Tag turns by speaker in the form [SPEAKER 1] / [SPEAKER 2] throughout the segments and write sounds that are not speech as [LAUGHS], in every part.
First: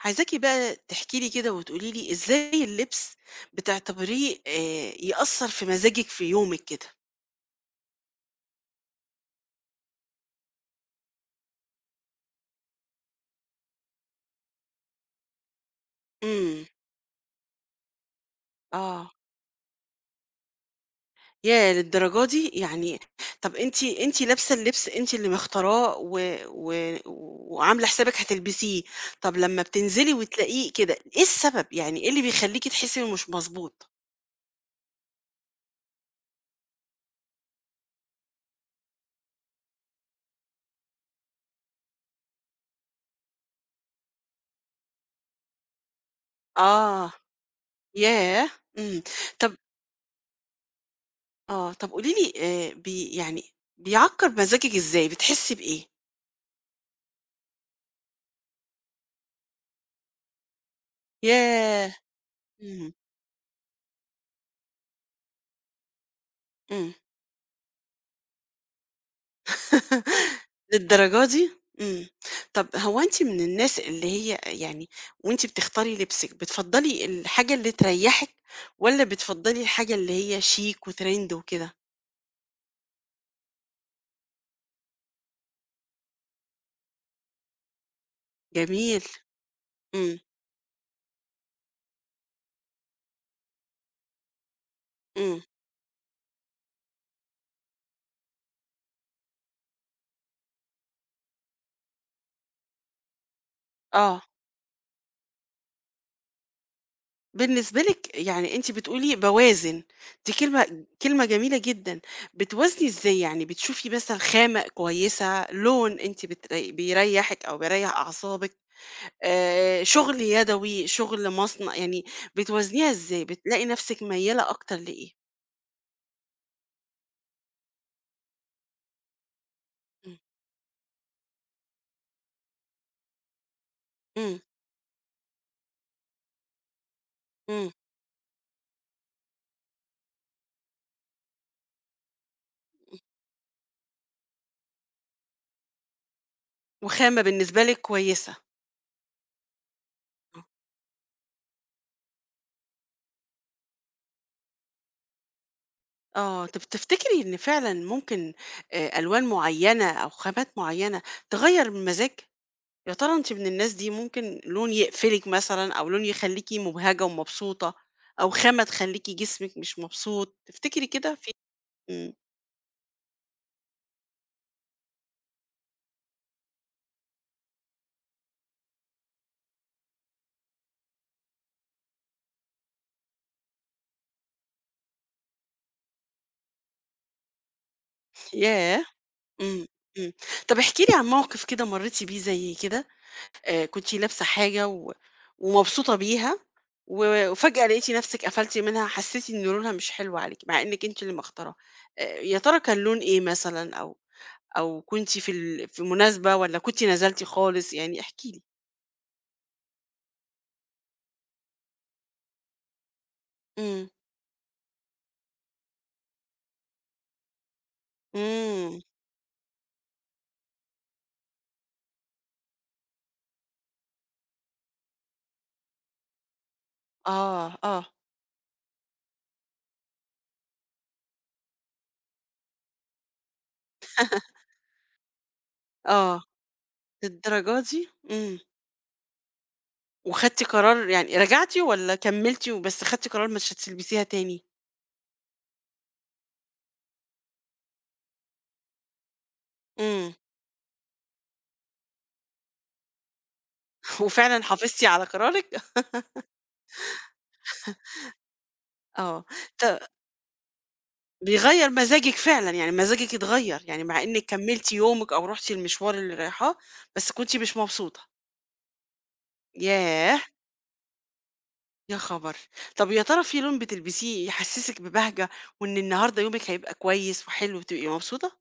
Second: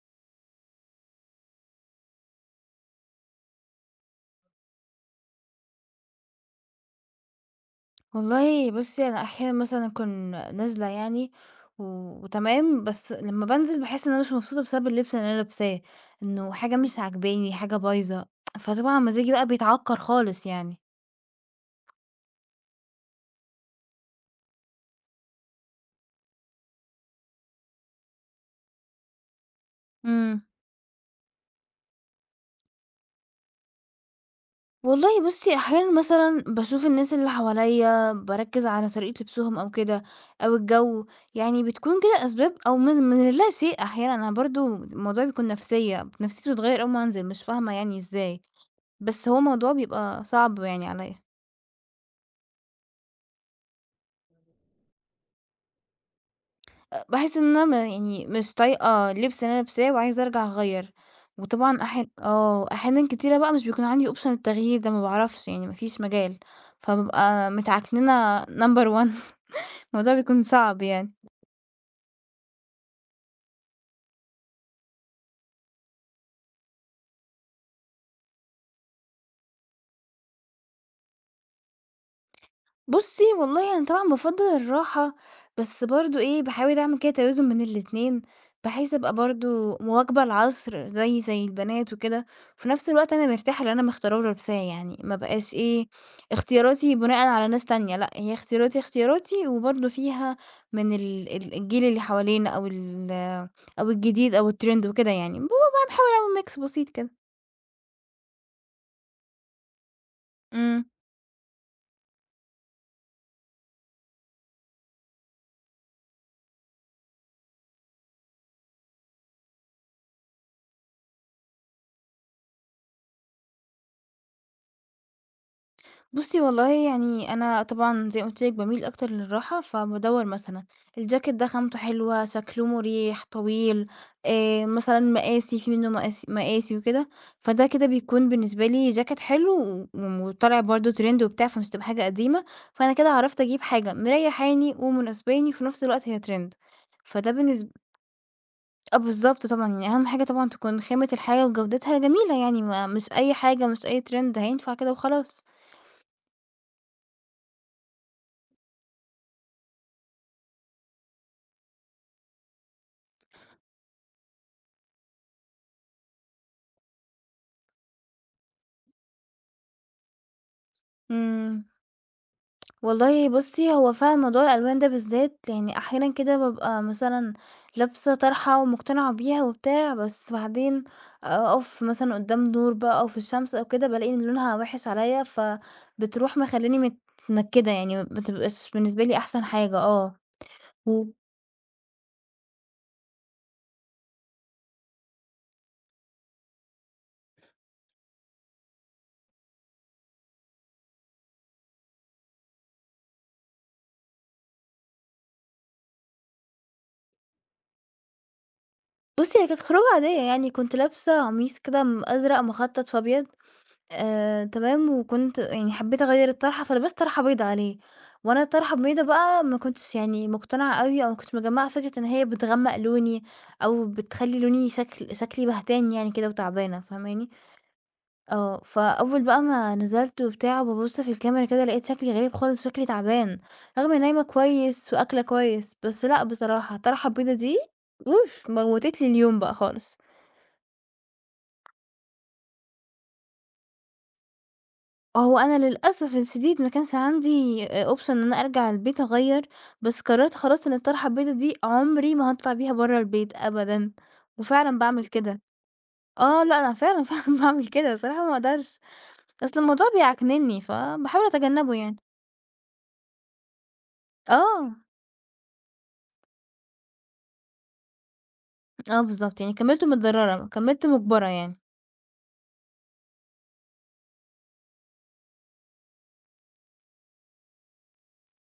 [SPEAKER 1] عايزاكِ بقى تحكي لي كده وتقولي لي إزاي اللبس بتعتبريه يأثّر في مزاجِك في يومِك كده؟
[SPEAKER 2] والله بُصّي، أنا أحيانًا مثلًا أكون نازلة و وتمام، بس لمّا بانزل باحس إن أنا مش مبسوطة بسبب اللبس اللي أنا لابساه، إنه
[SPEAKER 1] إمم،
[SPEAKER 2] حاجة مش عاجباني، حاجة بايظة، فطبعًا
[SPEAKER 1] آه،
[SPEAKER 2] مزاجي بقى بيتعكر خالص يعني.
[SPEAKER 1] ياه! للدرجة دي! يعني طَب أنتِ لابسة اللبس أنتِ اللي مختاراه و و وعاملة حسابِك هتلبسيه، طَب لمّا بتنزلي
[SPEAKER 2] إمم.
[SPEAKER 1] وتلاقيه كده، إيه السبب؟ يعني إيه اللي بيخلّيكِ تحسّي إنه مش مضبوط؟
[SPEAKER 2] والله بُصّي، أحيانًا مثلًا باشوف الناس اللي حواليّا، باركّز على طريقة لبسهم أو كده، أو الجو، يعني بتكون كده أسباب أو من اللا شيء أحيانًا، أنا برضه الموضوع بيكون نفسيّة، نفسيتي بتتغيّر أول ما
[SPEAKER 1] آه،
[SPEAKER 2] أنزل، مش فاهمة يعني إزاي،
[SPEAKER 1] ياه! إمم،
[SPEAKER 2] بس هو
[SPEAKER 1] طَب
[SPEAKER 2] موضوع بيبقى صعب يعني عليّا.
[SPEAKER 1] طَب قولي لي بي يعني بيعكّر مزاجِك إزاي، بتحسّي بإيه؟
[SPEAKER 2] باحس إن أنا ما يعني مش طايقة اللبس اللي أنا لابساه وعايزة أرجع أغيّر، وطبعًا
[SPEAKER 1] ياه! إمم.
[SPEAKER 2] أحيانًا كتيرة بقى مش بيكون عندي option التغيير ده، ما باعرفش يعني ما فيش مجال،
[SPEAKER 1] إمم.
[SPEAKER 2] فبابقى متعكننة number one [LAUGHS] الموضوع
[SPEAKER 1] [LAUGHS]
[SPEAKER 2] بيكون صعب يعني.
[SPEAKER 1] للدرجة دي! إمم. طب هو أنتِ من الناس اللي هي يعني وأنتِ بتختاري لبسِك بتفضّلي الحاجة اللي تريّحِك والّا بتفضّلي الحاجة اللي هي شيك وtrend وكده؟
[SPEAKER 2] بُصّي، والله أنا طبعًا بافضّل الراحة، بس برضه إيه، باحاول أعمل كده توازن بين الاتنين، بحيث
[SPEAKER 1] جميل.
[SPEAKER 2] أبقى برضه
[SPEAKER 1] إمم،
[SPEAKER 2] مواكبة العصر زيي زي البنات وكده، وفي نفس الوقت أنا مرتاحة للي أنا مختاراه ولابساه يعني، ما
[SPEAKER 1] إمم.
[SPEAKER 2] بقاش إيه، اختياراتي بناءً على ناس تانية، لأ هي اختياراتي وبرضه فيها من ال ال الجيل اللي حوالينا أو
[SPEAKER 1] آه.
[SPEAKER 2] الجديد أو الtrend وكده يعني، باحاول أعمل mix بسيط كده.
[SPEAKER 1] بالنسبة لِك يعني أنتِ بتقولي باوازن، دي كلمة
[SPEAKER 2] إمم.
[SPEAKER 1] كلمة جميلة جدًا. بتوازني إزاي يعني؟ بتشوفي مثلًا خامة كويسة، لون أنتِ بتري بيريّحِك أو بيريّح أعصابِك؟ شغل يدوي، شغل مصنع، يعني بتوازنيها إزاي؟ بتلاقي نفسِك ميّالة أكتر لإيه؟
[SPEAKER 2] بُصّي والله يعني أنا طبعًا زي ما قُلت لِك باميل أكتر للراحة،
[SPEAKER 1] إمم،
[SPEAKER 2] فبادوّر مثلًا الجاكيت ده خامته حلوة، شكله مريح، طويل،
[SPEAKER 1] إمم،
[SPEAKER 2] مثلًا مقاسي في منه مقاسي وكده، فده
[SPEAKER 1] إمم،
[SPEAKER 2] كده بيكون بالنسبة لي جاكيت حلو وطالع برضه trend وبتاع، فمش هتبقى حاجة قديمة، فأنا كده عرفت أجيب حاجة مريحاني ومناسباني وفي نفس الوقت هي trend
[SPEAKER 1] وخامة
[SPEAKER 2] فده
[SPEAKER 1] بالنسبة
[SPEAKER 2] بالنسب
[SPEAKER 1] لِك كويسة،
[SPEAKER 2] آه بالضبط طبعًا، يعني أهم حاجة طبعًا تكون خامة الحاجة وجودتها جميلة يعني ما مش أي حاجة، مش أي trend هينفع كده وخلاص.
[SPEAKER 1] آه، طب تفتكري إن فعلًا ممكن ألوان معيّنة أو خامات معيّنة تغيّر المزاج؟ يا ترى أنتِ من الناس دي ممكن لون يقفلِك مثلًا أو لون يخلّيكِ مبهجة ومبسوطة أو خامة تخلّيكِ جسمِك مش مبسوط، تفتكري كده في
[SPEAKER 2] إمم.
[SPEAKER 1] إمم،
[SPEAKER 2] والله بُصّي، هو فعلًا موضوع الألوان ده بالذات يعني أحيانًا كده بابقى مثلًا لابسة طرحة ومقتنعة بيها وبتاع، بس بعدين أقف مثلًا قدّام نور بقى أو في الشمس أو كده، بالاقي إن لونها وِحِش عليَّ، فبتروح مخلّياني متنكدة يعني ما بتبقاش
[SPEAKER 1] ياه!
[SPEAKER 2] بالنسبة لي أحسن
[SPEAKER 1] إمم،
[SPEAKER 2] حاجة
[SPEAKER 1] إمم،
[SPEAKER 2] آه.
[SPEAKER 1] طب احكي لي عن
[SPEAKER 2] إمم.
[SPEAKER 1] موقف كده مرّيتِ بيه زي كده؟ كنتِ لابسة حاجة و ومبسوطة بيها و وفجأة لقيتِ نفسِك قفلتِ منها، حسيتِ إن لونها مش حلو عليكِ، مع إنِّك أنتِ اللي مختاراها. يا ترى كان لون إيه مثلًا أو كنتِ في مناسبة والّا كنتِ نزلتِ خالص؟ يعني احكي لي.
[SPEAKER 2] بُصّي، هي كانت خروجة عادية يعني، كنت لابسة قميص كده أزرق مخطط في أبيض،
[SPEAKER 1] إمم.
[SPEAKER 2] تمام، وكنت يعني حبيت أغيّر الطرحة، فلبست طرحة بيضا عليه، وأنا الطرحة
[SPEAKER 1] إمم.
[SPEAKER 2] البيضا بقى ما كنتش يعني مقتنعة أوي أو ما كنتش مجمّعة فكرة إن هي بتغمّق لوني أو بتخلّي لوني شكلي بهتان يعني كده وتعبانة، فاهماني؟
[SPEAKER 1] آه، آه،
[SPEAKER 2] آه، فأول بقى ما نزلت وبتاع وبابُص في الكاميرا كده لقيت شكلي غريب خالص وشكلي تعبان، رغم إنّي نايمة كويس وآكلة كويس، بس
[SPEAKER 1] آه.
[SPEAKER 2] لأ بصراحة الطرحة البيضا دي
[SPEAKER 1] للدرجة دي! إمم.
[SPEAKER 2] أوف! موّتت لي اليوم بقى خالص.
[SPEAKER 1] وخدتِ قرار يعني رجعتِ والّا كمّلتِ وبس خدتِ قرار مش هتلبسيها تاني؟
[SPEAKER 2] هو أنا للأسف الشديد ما كانش عندي option إن أنا أرجع البيت أغيّر، بس
[SPEAKER 1] إمم.
[SPEAKER 2] قررت خلاص إن الطرحة البيضا دي عمري ما هاطلع بيها برّه البيت أبدًا،
[SPEAKER 1] [LAUGHS] وفعلًا
[SPEAKER 2] وفعلًا
[SPEAKER 1] حافظتِ على
[SPEAKER 2] باعمل كده.
[SPEAKER 1] قرارِك؟ [LAUGHS]
[SPEAKER 2] آه، لأ أنا فعلًا، [LAUGHS] فعلًا باعمل كده الصراحة ما اقدرش،
[SPEAKER 1] آه.
[SPEAKER 2] أصل
[SPEAKER 1] ط
[SPEAKER 2] الموضوع بيعكننّي، فباحاول
[SPEAKER 1] بيغيّر
[SPEAKER 2] أتجنّبه يعني.
[SPEAKER 1] مزاجِك فعلًا، يعني مزاجِك اتغيّر، يعني مع إنِّك كمّلتِ
[SPEAKER 2] آه،
[SPEAKER 1] يومِك أو رُحتِ المشوار اللي رايحاه، بس كنتِ مش مبسوطة.
[SPEAKER 2] آه بالضبط، يعني كمّلته
[SPEAKER 1] ياه!
[SPEAKER 2] متضرّرة، كمّلت مُجبرة يعني.
[SPEAKER 1] يا خبر! طَب يا ترى في لون بتلبسيه يحسّسِك ببهجة وإن النهارده يومِك هيبقى كويس وحلو وتبقي مبسوطة؟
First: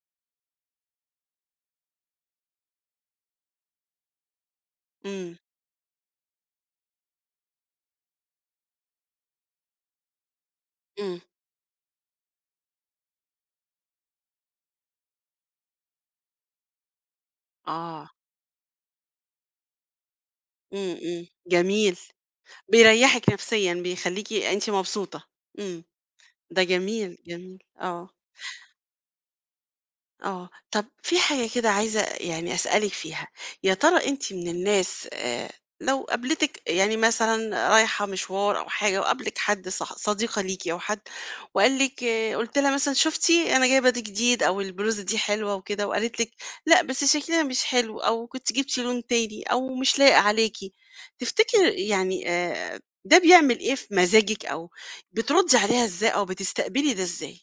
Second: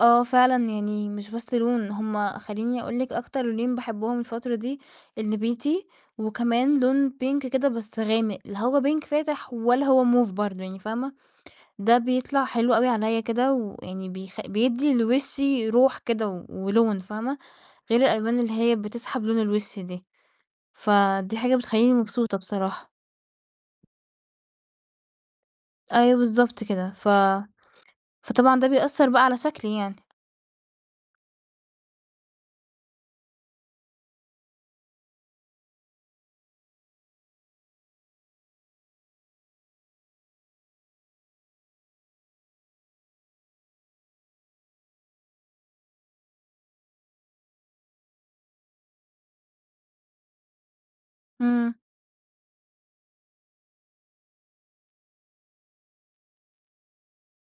[SPEAKER 2] آه فعلًا، يعني مش بس لون، هُم خلّيني أقول لِك أكتر لونين باحبهم الفترة دي،
[SPEAKER 1] إمم،
[SPEAKER 2] النبيتي وكمان لون pink كده بس غامق، لا هو pink فاتح ولا هو موف برضه يعني فاهمة،
[SPEAKER 1] إمم،
[SPEAKER 2] ده بيطلع حلو أوي عليَّ كده ويعني بيدّي لوشي روح كده ولون فاهمة، غير
[SPEAKER 1] آه،
[SPEAKER 2] الألوان اللي هي بتسحب لون الوش دي،
[SPEAKER 1] إمم، إمم،
[SPEAKER 2] فدي حاجة بتخلّيني
[SPEAKER 1] جميل.
[SPEAKER 2] مبسوطة بصراحة.
[SPEAKER 1] بيريّحِك نفسيًا، بيخلّيكِ أنتِ مبسوطة. إمم،
[SPEAKER 2] أيوه
[SPEAKER 1] ده
[SPEAKER 2] بالضبط كده،
[SPEAKER 1] جميل، جميل، آه.
[SPEAKER 2] فطبعًا ده بيأثّر بقى على شكلي يعني.
[SPEAKER 1] آه، طب في حاجة كده عايزة يعني أسألِك فيها، يا ترى أنتِ من الناس لو قابلتِك يعني مثلًا رايحة مشوار أو حاجة وقابلِك حد صح صديقة ليكِ أو حد وقال لِك آه، قُلت لها مثلًا شُفتِ أنا جايبة دي جديد أو البلوزة دي حلوة وكده وقالت لِك لأ، بس شكلها مش حلو أو كنتِ جبتِ لون تاني أو مش لايق عليكِ،
[SPEAKER 2] إمم.
[SPEAKER 1] تفتكري يعني ده بيعمل إيه في مزاجِك أو بتردي عليها إزاي أو بتستقبلي ده إزاي؟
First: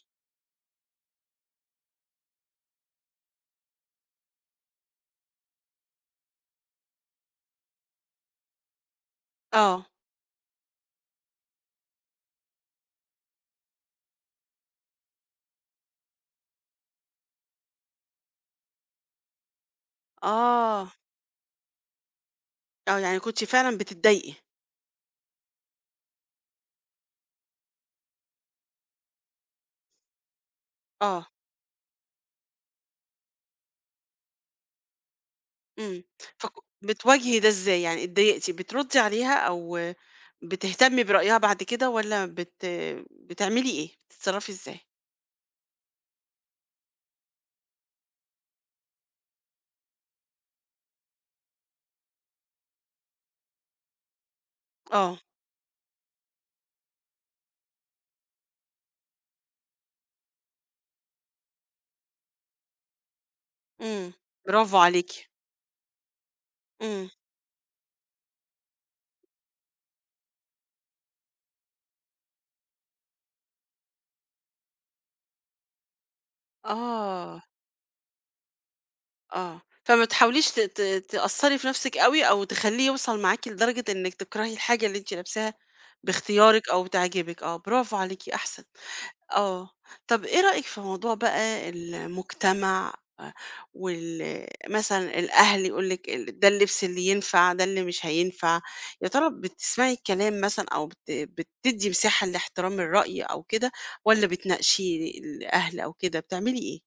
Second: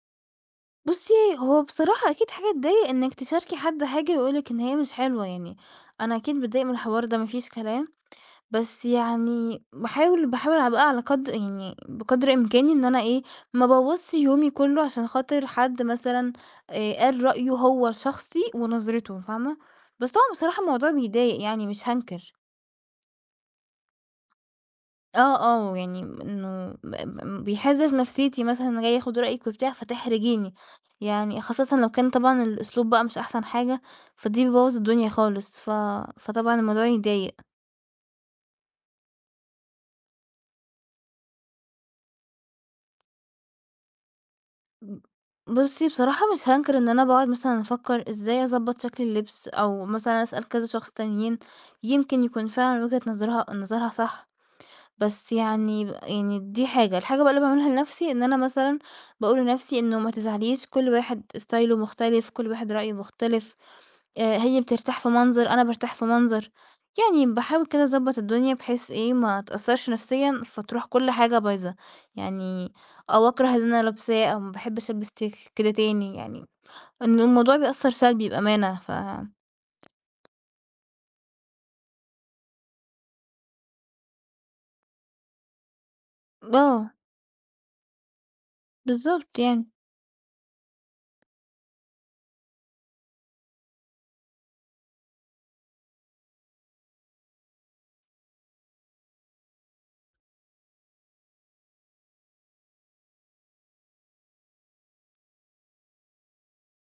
[SPEAKER 2] بُصّي، هو بصراحة أكيد حاجة تضايق إنِّك تشاركي حد حاجة ويقول لِك إن هي مش حلوة يعني، أنا أكيد باتضايق من الحوار ده ما فيش كلام، بس يعني
[SPEAKER 1] آه،
[SPEAKER 2] باحاول على قدر يعني بقدر إمكاني إن أنا إيه، ما أبوّظش يومي كُلّه عشان خاطر حد مثلًا قال رأيه هو شخصي ونظرته، فاهمة؟ بس طبعًا بصراحة الموضوع
[SPEAKER 1] آه.
[SPEAKER 2] بيضايق يعني مش هانكر.
[SPEAKER 1] آه، يعني كنتِ فعلًا بتتضايقي،
[SPEAKER 2] آه، آه، يعني إنه بيحِز في نفسيتي مثلًا جاي آخُد رأيِك وبتاع فتحرجيني،
[SPEAKER 1] آه،
[SPEAKER 2] يعني خاصةً لو كان طبعًا الأسلوب بقى مش أحسن حاجة، فدي بتبوّظ الدنيا خالص،
[SPEAKER 1] إمم، فك
[SPEAKER 2] فطبعًا الموضوع يضايق.
[SPEAKER 1] بتواجهي ده إزاي يعني اتضايقتِ بتردّي عليها أو بتهتمي برأيها بعد كده والّا بتعملي إيه، بتتصرّفي إزاي؟
[SPEAKER 2] بُصّي، بصراحة مش هانكر إن أنا باقعد مثلًا أفكّر إزاي أضبّط شكل اللبس أو مثلًا أسأل كذا شخص تانيين، يمكن يكون فعلًا وجهة نظرها صح.
[SPEAKER 1] آه،
[SPEAKER 2] بس يعني ب يعني دي حاجة، الحاجة بقى اللي باعملها لنفسي إن أنا مثلًا باقول لنفسي إنه ما تزعليش كل واحد ستايله مختلف، كل واحد رأيه مختلف،
[SPEAKER 1] إمم،
[SPEAKER 2] هي
[SPEAKER 1] برافو
[SPEAKER 2] بترتاح في
[SPEAKER 1] عليكِ،
[SPEAKER 2] منظر، أنا بارتاح في منظر،
[SPEAKER 1] إمم،
[SPEAKER 2] يعني باحاول كده أضبّط الدنيا بحيث إيه، ما أتأثّرش نفسيًا فتروح كل حاجة بايظة، يعني أو أكره اللي أنا لابساه أو ما باحبش ألبس ت كده تاني يعني، إن
[SPEAKER 1] آه،
[SPEAKER 2] الموضوع بيأثّر سلبي بأمانة
[SPEAKER 1] آه، فما تحاوليش ت ت تأثّري في نَفْسِك أوي أو تخلّيه يوصل معاكِ لدرجة إنِّك تكرهي الحاجة اللي أنتِ لابساها باختيارِك أو
[SPEAKER 2] آه،
[SPEAKER 1] بتعجبِك، آه، برافو عليكِ أحسن.
[SPEAKER 2] بالضبط
[SPEAKER 1] آه،
[SPEAKER 2] يعني.
[SPEAKER 1] طب إيه رأيك في موضوع بقى المجتمع آآ، مثلًا الأهل يقول لِك ده اللبس اللي ينفع، ده اللي مش هينفع، يا ترى بتسمعي الكلام مثلًا أو بتدّي مساحة لاحترام الرأي أو كده، والّا بتناقشي الأهل أو كده، بتعملي إيه؟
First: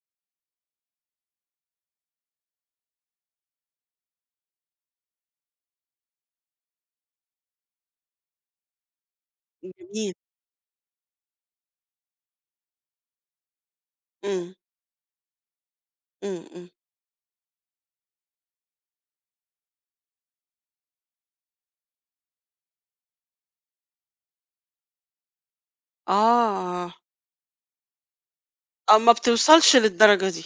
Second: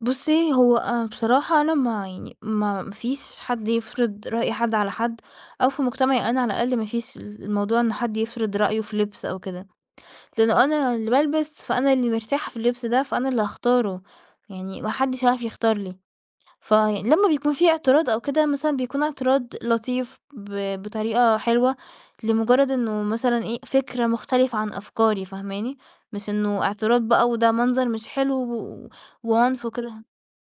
[SPEAKER 2] بُصّي، هو أنا بصراحة أنا ما يعني ما ما فيش حد يفرض رأي حد على حد، أو في مجتمعي أنا على الأقل ما فيش الموضوع إن حد يفرض رأيه في لبس أو كده،
[SPEAKER 1] جميل،
[SPEAKER 2] لأنه أنا اللي بالبس، فأنا اللي مرتاحة في اللبس ده، فأنا اللي هاختاره،
[SPEAKER 1] إمم،
[SPEAKER 2] يعني ما حدش هيعرف يختار لي.
[SPEAKER 1] إمم، إمم،
[SPEAKER 2] فلمّا بيكون في اعتراض أو كده مثلًا بيكون اعتراض لطيف بطريقة حلوة، لمجرد إنه مثلًا إيه، فكرة مختلفة عن أفكاري فاهماني؟ مش إنه
[SPEAKER 1] آه،
[SPEAKER 2] اعتراض بقى وده منظر مش حلو
[SPEAKER 1] آه، ما
[SPEAKER 2] وعنف
[SPEAKER 1] بتوصلش
[SPEAKER 2] وكده.
[SPEAKER 1] للدرجة دي،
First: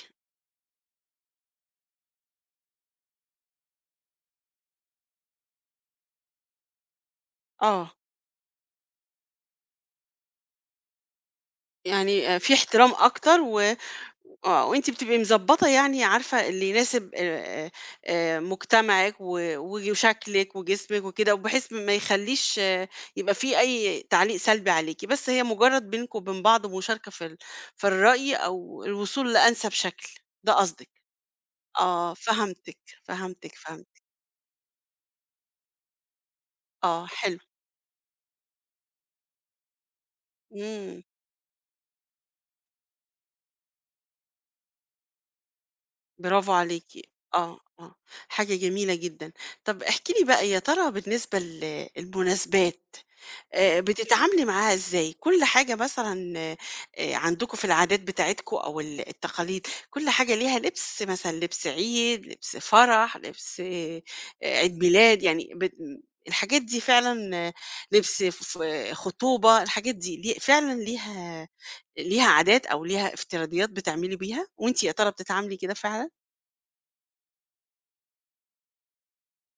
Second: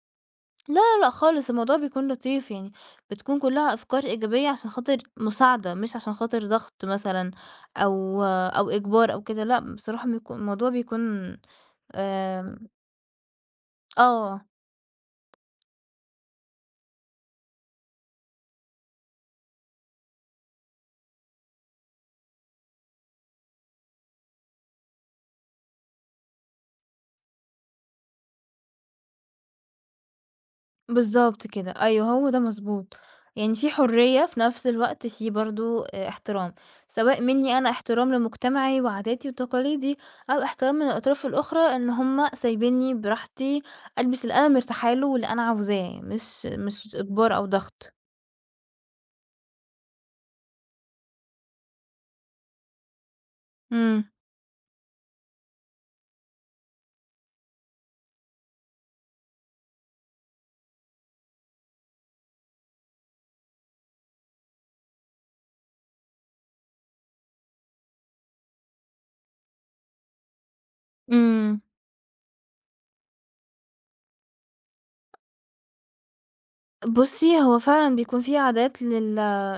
[SPEAKER 2] لا لا لأ خالص، الموضوع بيكون لطيف يعني، بتكون كلّها أفكار إيجابية عشان خاطر مساعدة، مش عشان خاطر ضغط مثلًا
[SPEAKER 1] آه،
[SPEAKER 2] أو إجبار أو كده، لأ بصراحة الموضوع بيكون
[SPEAKER 1] يعني في
[SPEAKER 2] آمم
[SPEAKER 1] احترام أكتر و
[SPEAKER 2] آه،
[SPEAKER 1] آه، وأنتِ بتبقي مضبّطة يعني عارفة اللي يناسب مجتمعِك و و وشكلِك وجسمِك وكده، وبحيث ما يخلّيش آه، يبقى في أي تعليق سلبي عليكِ، بس هي مجرّد بينكم وبين بعض مشاركة في الرأي أو الوصول لأنسب شكل، ده قصدِك.
[SPEAKER 2] بالضبط كده، أيوه
[SPEAKER 1] آه،
[SPEAKER 2] هو ده
[SPEAKER 1] فهمتِك،
[SPEAKER 2] مضبوط،
[SPEAKER 1] فهمتِك،
[SPEAKER 2] يعني في
[SPEAKER 1] فهمتِك.
[SPEAKER 2] حرية في نفس الوقت في برضه احترام،
[SPEAKER 1] آه،
[SPEAKER 2] سواء
[SPEAKER 1] حلو،
[SPEAKER 2] منّي أنا احترام لمجتمعي وعاداتي وتقاليدي، أو احترام من
[SPEAKER 1] إمم،
[SPEAKER 2] الأطراف الأخرى إن هُم سايبينّي براحتي ألبس اللي أنا مرتاحة له واللي أنا عاوزاه،
[SPEAKER 1] برافو
[SPEAKER 2] مش
[SPEAKER 1] عليكِ.
[SPEAKER 2] إجبار أو
[SPEAKER 1] آه،
[SPEAKER 2] ضغط.
[SPEAKER 1] آه، حاجة جميلة جدًا. طَب احكي لي بقى يا ترى بالنسبة ل المناسبات
[SPEAKER 2] إمم،
[SPEAKER 1] بتتعاملي معاها إزاي؟ كل حاجة مثلًا عندكم في العادات بتاعتكم أو التقاليد، كل حاجة ليها لبس، مثلًا لبس عيد، لبس فرح، لبس عيد ميلاد، يعني الحاجات دي فعلًا لبس ف آه، خطوبة، الحاجات دي فعلًا ليها
[SPEAKER 2] إمم.
[SPEAKER 1] ليها عادات أو ليها افتراضيات بتعملي بيها، وأنتِ يا ترى بتتعاملي كده فعلًا؟
[SPEAKER 2] بُصّي، هو فعلًا بيكون في عادات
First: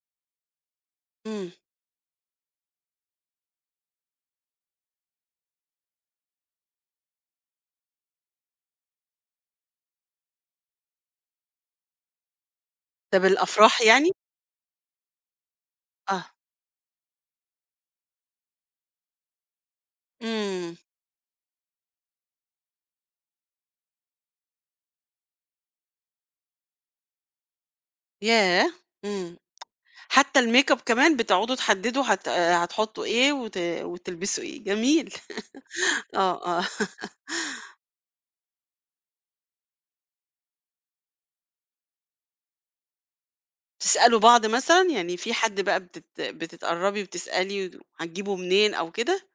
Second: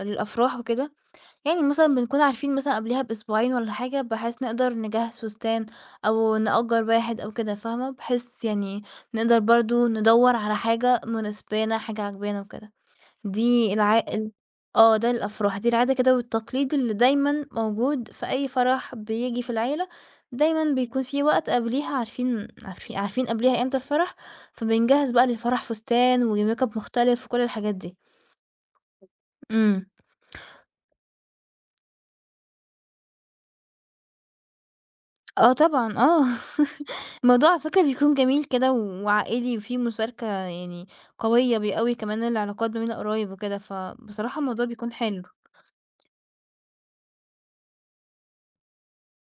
[SPEAKER 2] للأفراح وكده،
[SPEAKER 1] إمم.
[SPEAKER 2] يعني مثلًا بنكون عارفين مثلًا قبليها بأسبوعين والّا حاجة، بحيث نقدر نجهّز فستان أو نأجّر واحد أو كده، فاهمة؟ بحيث يعني نقدر برضه ندوّر على حاجة مناسبانا، حاجة عاجبانا وكده.
[SPEAKER 1] طب
[SPEAKER 2] دي
[SPEAKER 1] الأفراح
[SPEAKER 2] الع
[SPEAKER 1] يعني؟
[SPEAKER 2] ال آه، ده الأفراح، دي العادة كده
[SPEAKER 1] آه.
[SPEAKER 2] والتقليد اللي دايمًا موجود في أي فرح بييجي في العيلة، دايمًا
[SPEAKER 1] إمم.
[SPEAKER 2] بيكون في وقت قبليها عارفين قبليها إمتى الفرح، فبنجهّز بقى للفرح فستان وميك أب مختلف وكل الحاجات دي.
[SPEAKER 1] ياه! إمم.
[SPEAKER 2] إمم.
[SPEAKER 1] حتى الMake up كمان بتقعدوا تحددوا هت آه، هتحطوا إيه وتلبسوا إيه، جميل.
[SPEAKER 2] آه طبعًا، آه.
[SPEAKER 1] آه، آه. [LAUGHS]
[SPEAKER 2] [LAUGHS] الموضوع على فكرة بيكون جميل كده وعائلي وفيه مشاركة يعني قوية، بيقوي كمان العلاقات ما بين القرايب وكده،
[SPEAKER 1] تسألوا
[SPEAKER 2] فبصراحة
[SPEAKER 1] بعض
[SPEAKER 2] الموضوع
[SPEAKER 1] مثلًا،
[SPEAKER 2] بيكون
[SPEAKER 1] يعني
[SPEAKER 2] حلو.
[SPEAKER 1] في حد بقى بتتقرّبي وتسألي هتجيبه منين أو كده؟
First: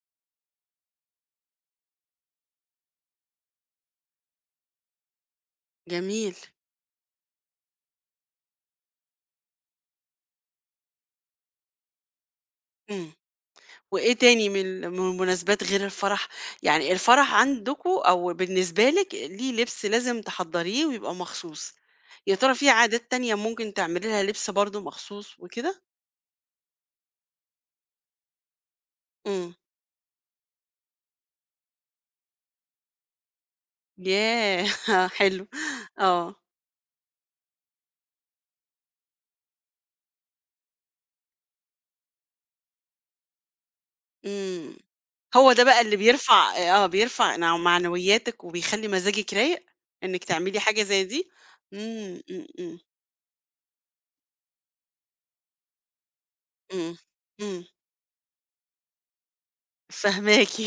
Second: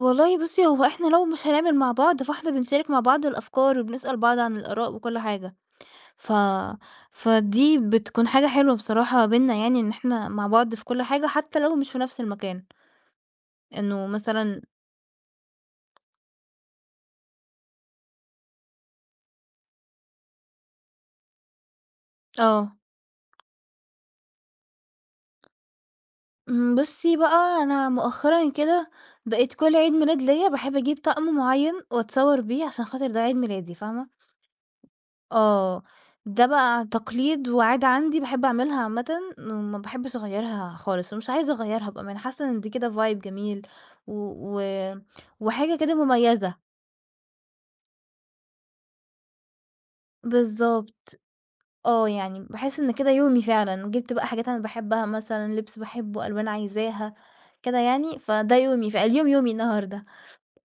[SPEAKER 2] والله بُصّي، هو إحنا لو مش هنعمل مع بعض، فإحنا بنشارك مع بعض الأفكار وبنسأل بعض عن الآراء وكل حاجة، ف
[SPEAKER 1] جميل،
[SPEAKER 2] فدي بتكون حاجة حلوة بصراحة بيننا يعني إن إحنا مع بعض في كل حاجة، حتى لو مش في نفس المكان،
[SPEAKER 1] إمم.
[SPEAKER 2] إنه
[SPEAKER 1] وإيه تاني
[SPEAKER 2] مثلًا
[SPEAKER 1] من المناسبات غير الفرح؟ يعني الفرح عندكم أو بالنسبة لِك ليه لبس لازم تحضّريه ويبقى مخصوص، يا ترى في
[SPEAKER 2] آه.
[SPEAKER 1] عادات تانية ممكن تعملي لها لبس برضه مخصوص وكده؟
[SPEAKER 2] بُصّي بقى، أنا مؤخرًا كده
[SPEAKER 1] إمم.
[SPEAKER 2] بقيت كل عيد ميلاد ليّا باحب أجيب طقم معيّن وأتصور بيه عشان خاطر ده عيد ميلادي، فاهمة؟
[SPEAKER 1] ياه! [LAUGHS] حلو،
[SPEAKER 2] آه،
[SPEAKER 1] آه.
[SPEAKER 2] ده بقى تقليد وعادة عندي باحب أعملها عامةً، وما باحبش أغيّرها خالص، ومش عايزة أغيّرها بأمانة، أنا حاسة إن دي كده vibe جميل و و
[SPEAKER 1] إمم. هو ده
[SPEAKER 2] وحاجة
[SPEAKER 1] بقى
[SPEAKER 2] كده
[SPEAKER 1] اللي
[SPEAKER 2] مميزة،
[SPEAKER 1] بيرفع معنوياتِك وبيخلّي مزاجِك رايق، إنِّك تعملي حاجة زي
[SPEAKER 2] بالضبط،
[SPEAKER 1] دي؟
[SPEAKER 2] آه،
[SPEAKER 1] إمم،
[SPEAKER 2] يعني
[SPEAKER 1] إمم، إمم،
[SPEAKER 2] باحس إن كده يومي فعلًا، جِبت بقى حاجات أنا باحبها مثلًا، لبس باحبه، ألوان
[SPEAKER 1] إمم،
[SPEAKER 2] عايزاها،
[SPEAKER 1] إمم،
[SPEAKER 2] كده يعني، فده يومي، فاليوم يومي النهارده،
[SPEAKER 1] فاهماكِ.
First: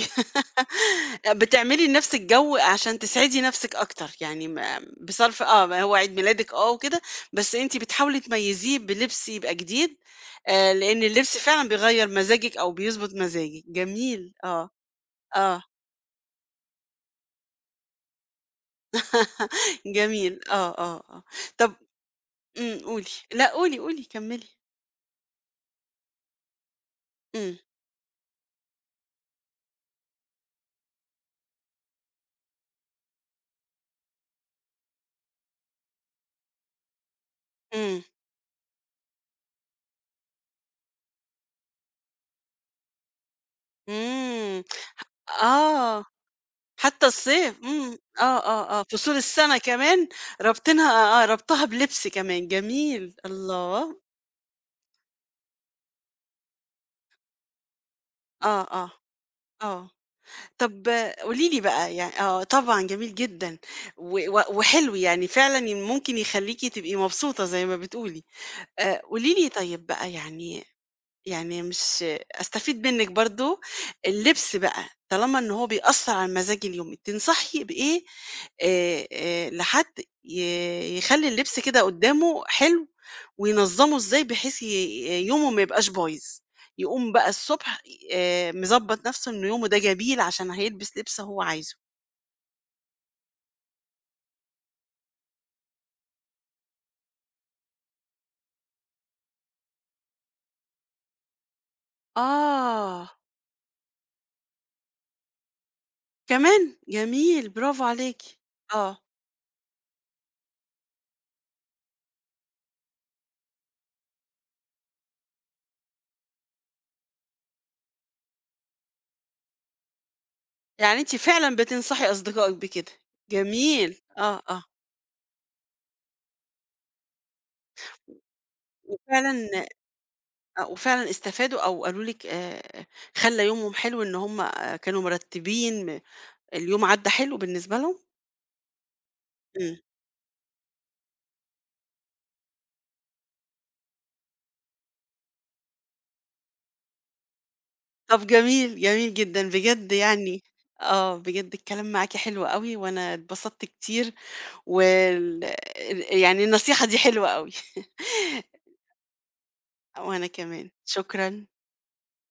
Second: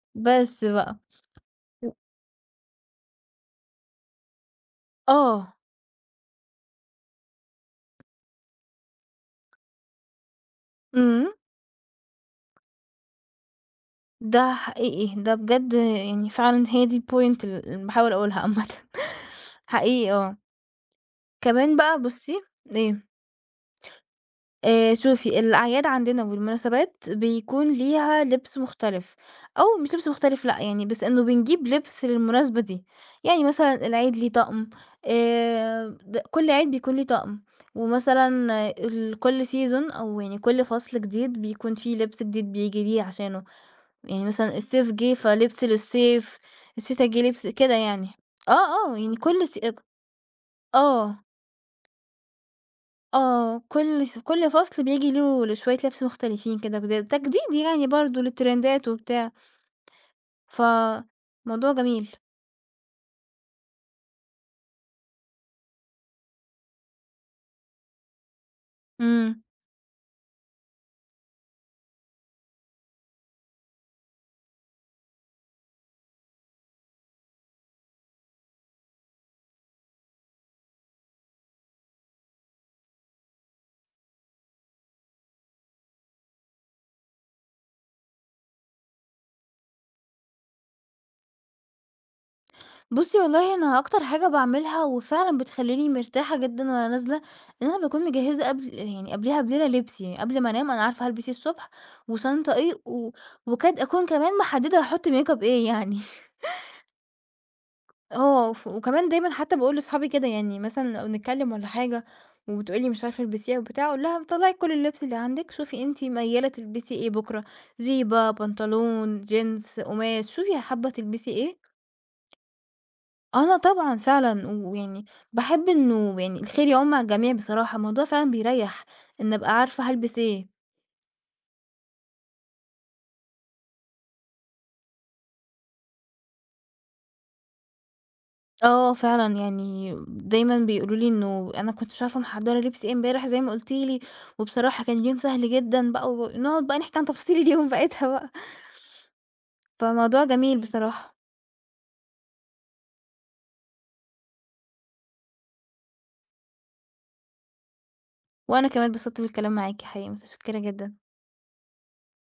[SPEAKER 2] بس بقى
[SPEAKER 1] [LAUGHS] بتعملي
[SPEAKER 2] و
[SPEAKER 1] لنَفْسِك جو عشان تسعدي نَفْسِك أكتر، يعني
[SPEAKER 2] آه،
[SPEAKER 1] ما هو عيد ميلادِك آه وكده، بس أنتِ بتحاولي تميّزيه بلبس يبقى جديد، لإن
[SPEAKER 2] إمم.
[SPEAKER 1] اللبس فعلًا بيغيّر مزاجِك أو بيضبط مزاجِك، جميل،
[SPEAKER 2] ده
[SPEAKER 1] آه،
[SPEAKER 2] حقيقي، ده
[SPEAKER 1] آه،
[SPEAKER 2] بجد يعني فعلًا هي دي الpoint اللي باحاول أقولها عامةً [LAUGHS]
[SPEAKER 1] [LAUGHS]
[SPEAKER 2] حقيقي آه.
[SPEAKER 1] جميل، آه، آه، آه. طَب
[SPEAKER 2] كمان بقى بُصّي
[SPEAKER 1] إمم، قولي،
[SPEAKER 2] إيه،
[SPEAKER 1] لأ قولي، قولي كمّلي.
[SPEAKER 2] شوفي الأعياد عندنا والمناسبات
[SPEAKER 1] إمم،
[SPEAKER 2] بيكون ليها لبس مختلف، أو مش لبس مختلف لأ، يعني بس إنه بنجيب لبس للمناسبة دي، يعني مثلًا العيد ليه طقم، د كل عيد بيكون ليه طقم،
[SPEAKER 1] إمم،
[SPEAKER 2] ومثلًا آه، كل season أو يعني كل فصل جديد بيكون فيه لبس جديد بييجي بيه عشانه، يعني مثلًا
[SPEAKER 1] إمم،
[SPEAKER 2] الصيف جِه فلبس
[SPEAKER 1] آه،
[SPEAKER 2] للصيف،
[SPEAKER 1] حتى
[SPEAKER 2] الشتا جِه لبس
[SPEAKER 1] الصيف،
[SPEAKER 2] كده
[SPEAKER 1] إمم،
[SPEAKER 2] يعني.
[SPEAKER 1] آه، آه، آه،
[SPEAKER 2] آه، آه،
[SPEAKER 1] فصول
[SPEAKER 2] يعني كل
[SPEAKER 1] السَنة
[SPEAKER 2] س
[SPEAKER 1] كمان رابطينها آه،
[SPEAKER 2] آه،
[SPEAKER 1] آه، رابطاها بلبس كمان، جميل،
[SPEAKER 2] آه، آه،
[SPEAKER 1] الله!
[SPEAKER 2] كل فصل بييجي له شوية لبس مختلفين كده جداد، تجديد يعني برضه
[SPEAKER 1] آه،
[SPEAKER 2] للترندات
[SPEAKER 1] آه،
[SPEAKER 2] وبتاع،
[SPEAKER 1] آه، طَب قولي لي
[SPEAKER 2] فموضوع
[SPEAKER 1] بقى يع
[SPEAKER 2] جميل.
[SPEAKER 1] آه، طبعًا جميل جدًا، و و وحلو يعني فعلًا ممكن يخلّيكِ تبقي مبسوطة زي ما بتقولي، قولي
[SPEAKER 2] إمم.
[SPEAKER 1] لي طيب بقى يعني مش أستفيد منِّك برضه، اللبس بقى طالما إن هو بيأثّر على المزاج اليومي، تنصحي بإيه لحد ي يخلّي اللبس كده قُدّامه حلو وينظّمه إزاي بحيث يومه ما يبقاش بايظ؟ يقوم بقى الصبح مضبّط نَفْسه إن يومه ده جميل عشان هيلبس لبس هو عايزه.
[SPEAKER 2] بُصّي والله أنا أكتر حاجة باعملها وفعلًا بتخلّيني مرتاحة جدًا وأنا نازلة، إن أنا باكون مجهّزة قبليها بليلة لبسي، يعني قبل ما أنام أنا عارفة هالبس إيه الصبح وشنطة إيه
[SPEAKER 1] آه،
[SPEAKER 2] وكاد أكون كمان محددة هاحط ميك اب إيه يعني.
[SPEAKER 1] كمان! جميل، برافو عليكِ.
[SPEAKER 2] آه،
[SPEAKER 1] آه،
[SPEAKER 2] وكمان دايمًا حتى باقول لصحابي كده، يعني مثلًا لو بنتكلم والّا حاجة وبتقول لي مش عارفة البسي إيه وبتاع، أقول لها طلّعي كل اللبس اللي عندِك، شوفي أنتِ ميّالة تلبسي إيه بكرة، جيبة، بنطلون، جينز، قماش، شوفي حابة
[SPEAKER 1] يعني أنتِ
[SPEAKER 2] تلبسي
[SPEAKER 1] فعلًا
[SPEAKER 2] إيه.
[SPEAKER 1] بتنصحي أصدقائِك بكده،
[SPEAKER 2] أنا طبعًا
[SPEAKER 1] جميل، آه،
[SPEAKER 2] فعلًا،
[SPEAKER 1] آه،
[SPEAKER 2] ويعني باحب إنه يعني الخير يعُم على الجميع بصراحة، الموضوع فعلًا بيريّح إن
[SPEAKER 1] وفعلًا
[SPEAKER 2] أبقى عارفة هالبس إيه.
[SPEAKER 1] وفعلًا استفادوا أو قالوا لِك خلّى يومهم حلو إن هم كانوا مرتّبين اليوم عدّى حلو بالنسبة لهم؟
[SPEAKER 2] آه فعلًا،
[SPEAKER 1] إمم.
[SPEAKER 2] يعني دايمًا بيقولوا لي إنه أنا كنت مش عارفة محضّرة لبس إيه امبارح زي ما قُلتِ لي، وبصراحة كان اليوم سهل جدًا بقى، ونقعد بقى نحكي عن تفاصيل اليوم [LAUGHS] بتاعتها
[SPEAKER 1] طب
[SPEAKER 2] بقى،
[SPEAKER 1] جميل، جميل جدًا بجد
[SPEAKER 2] فموضوع
[SPEAKER 1] يعني
[SPEAKER 2] جميل بصراحة،
[SPEAKER 1] آه، بجد الكلام معاكِ حلو أوي وأنا اتبسطت كتير وال يعني النصيحة دي حلوة أوي.
[SPEAKER 2] وأنا
[SPEAKER 1] [LAUGHS]
[SPEAKER 2] كمان اتبسطت بالكلام معاكِ حقيقي،
[SPEAKER 1] وأنا
[SPEAKER 2] متشكرة
[SPEAKER 1] كمان،
[SPEAKER 2] جدًا.
[SPEAKER 1] شكرًا.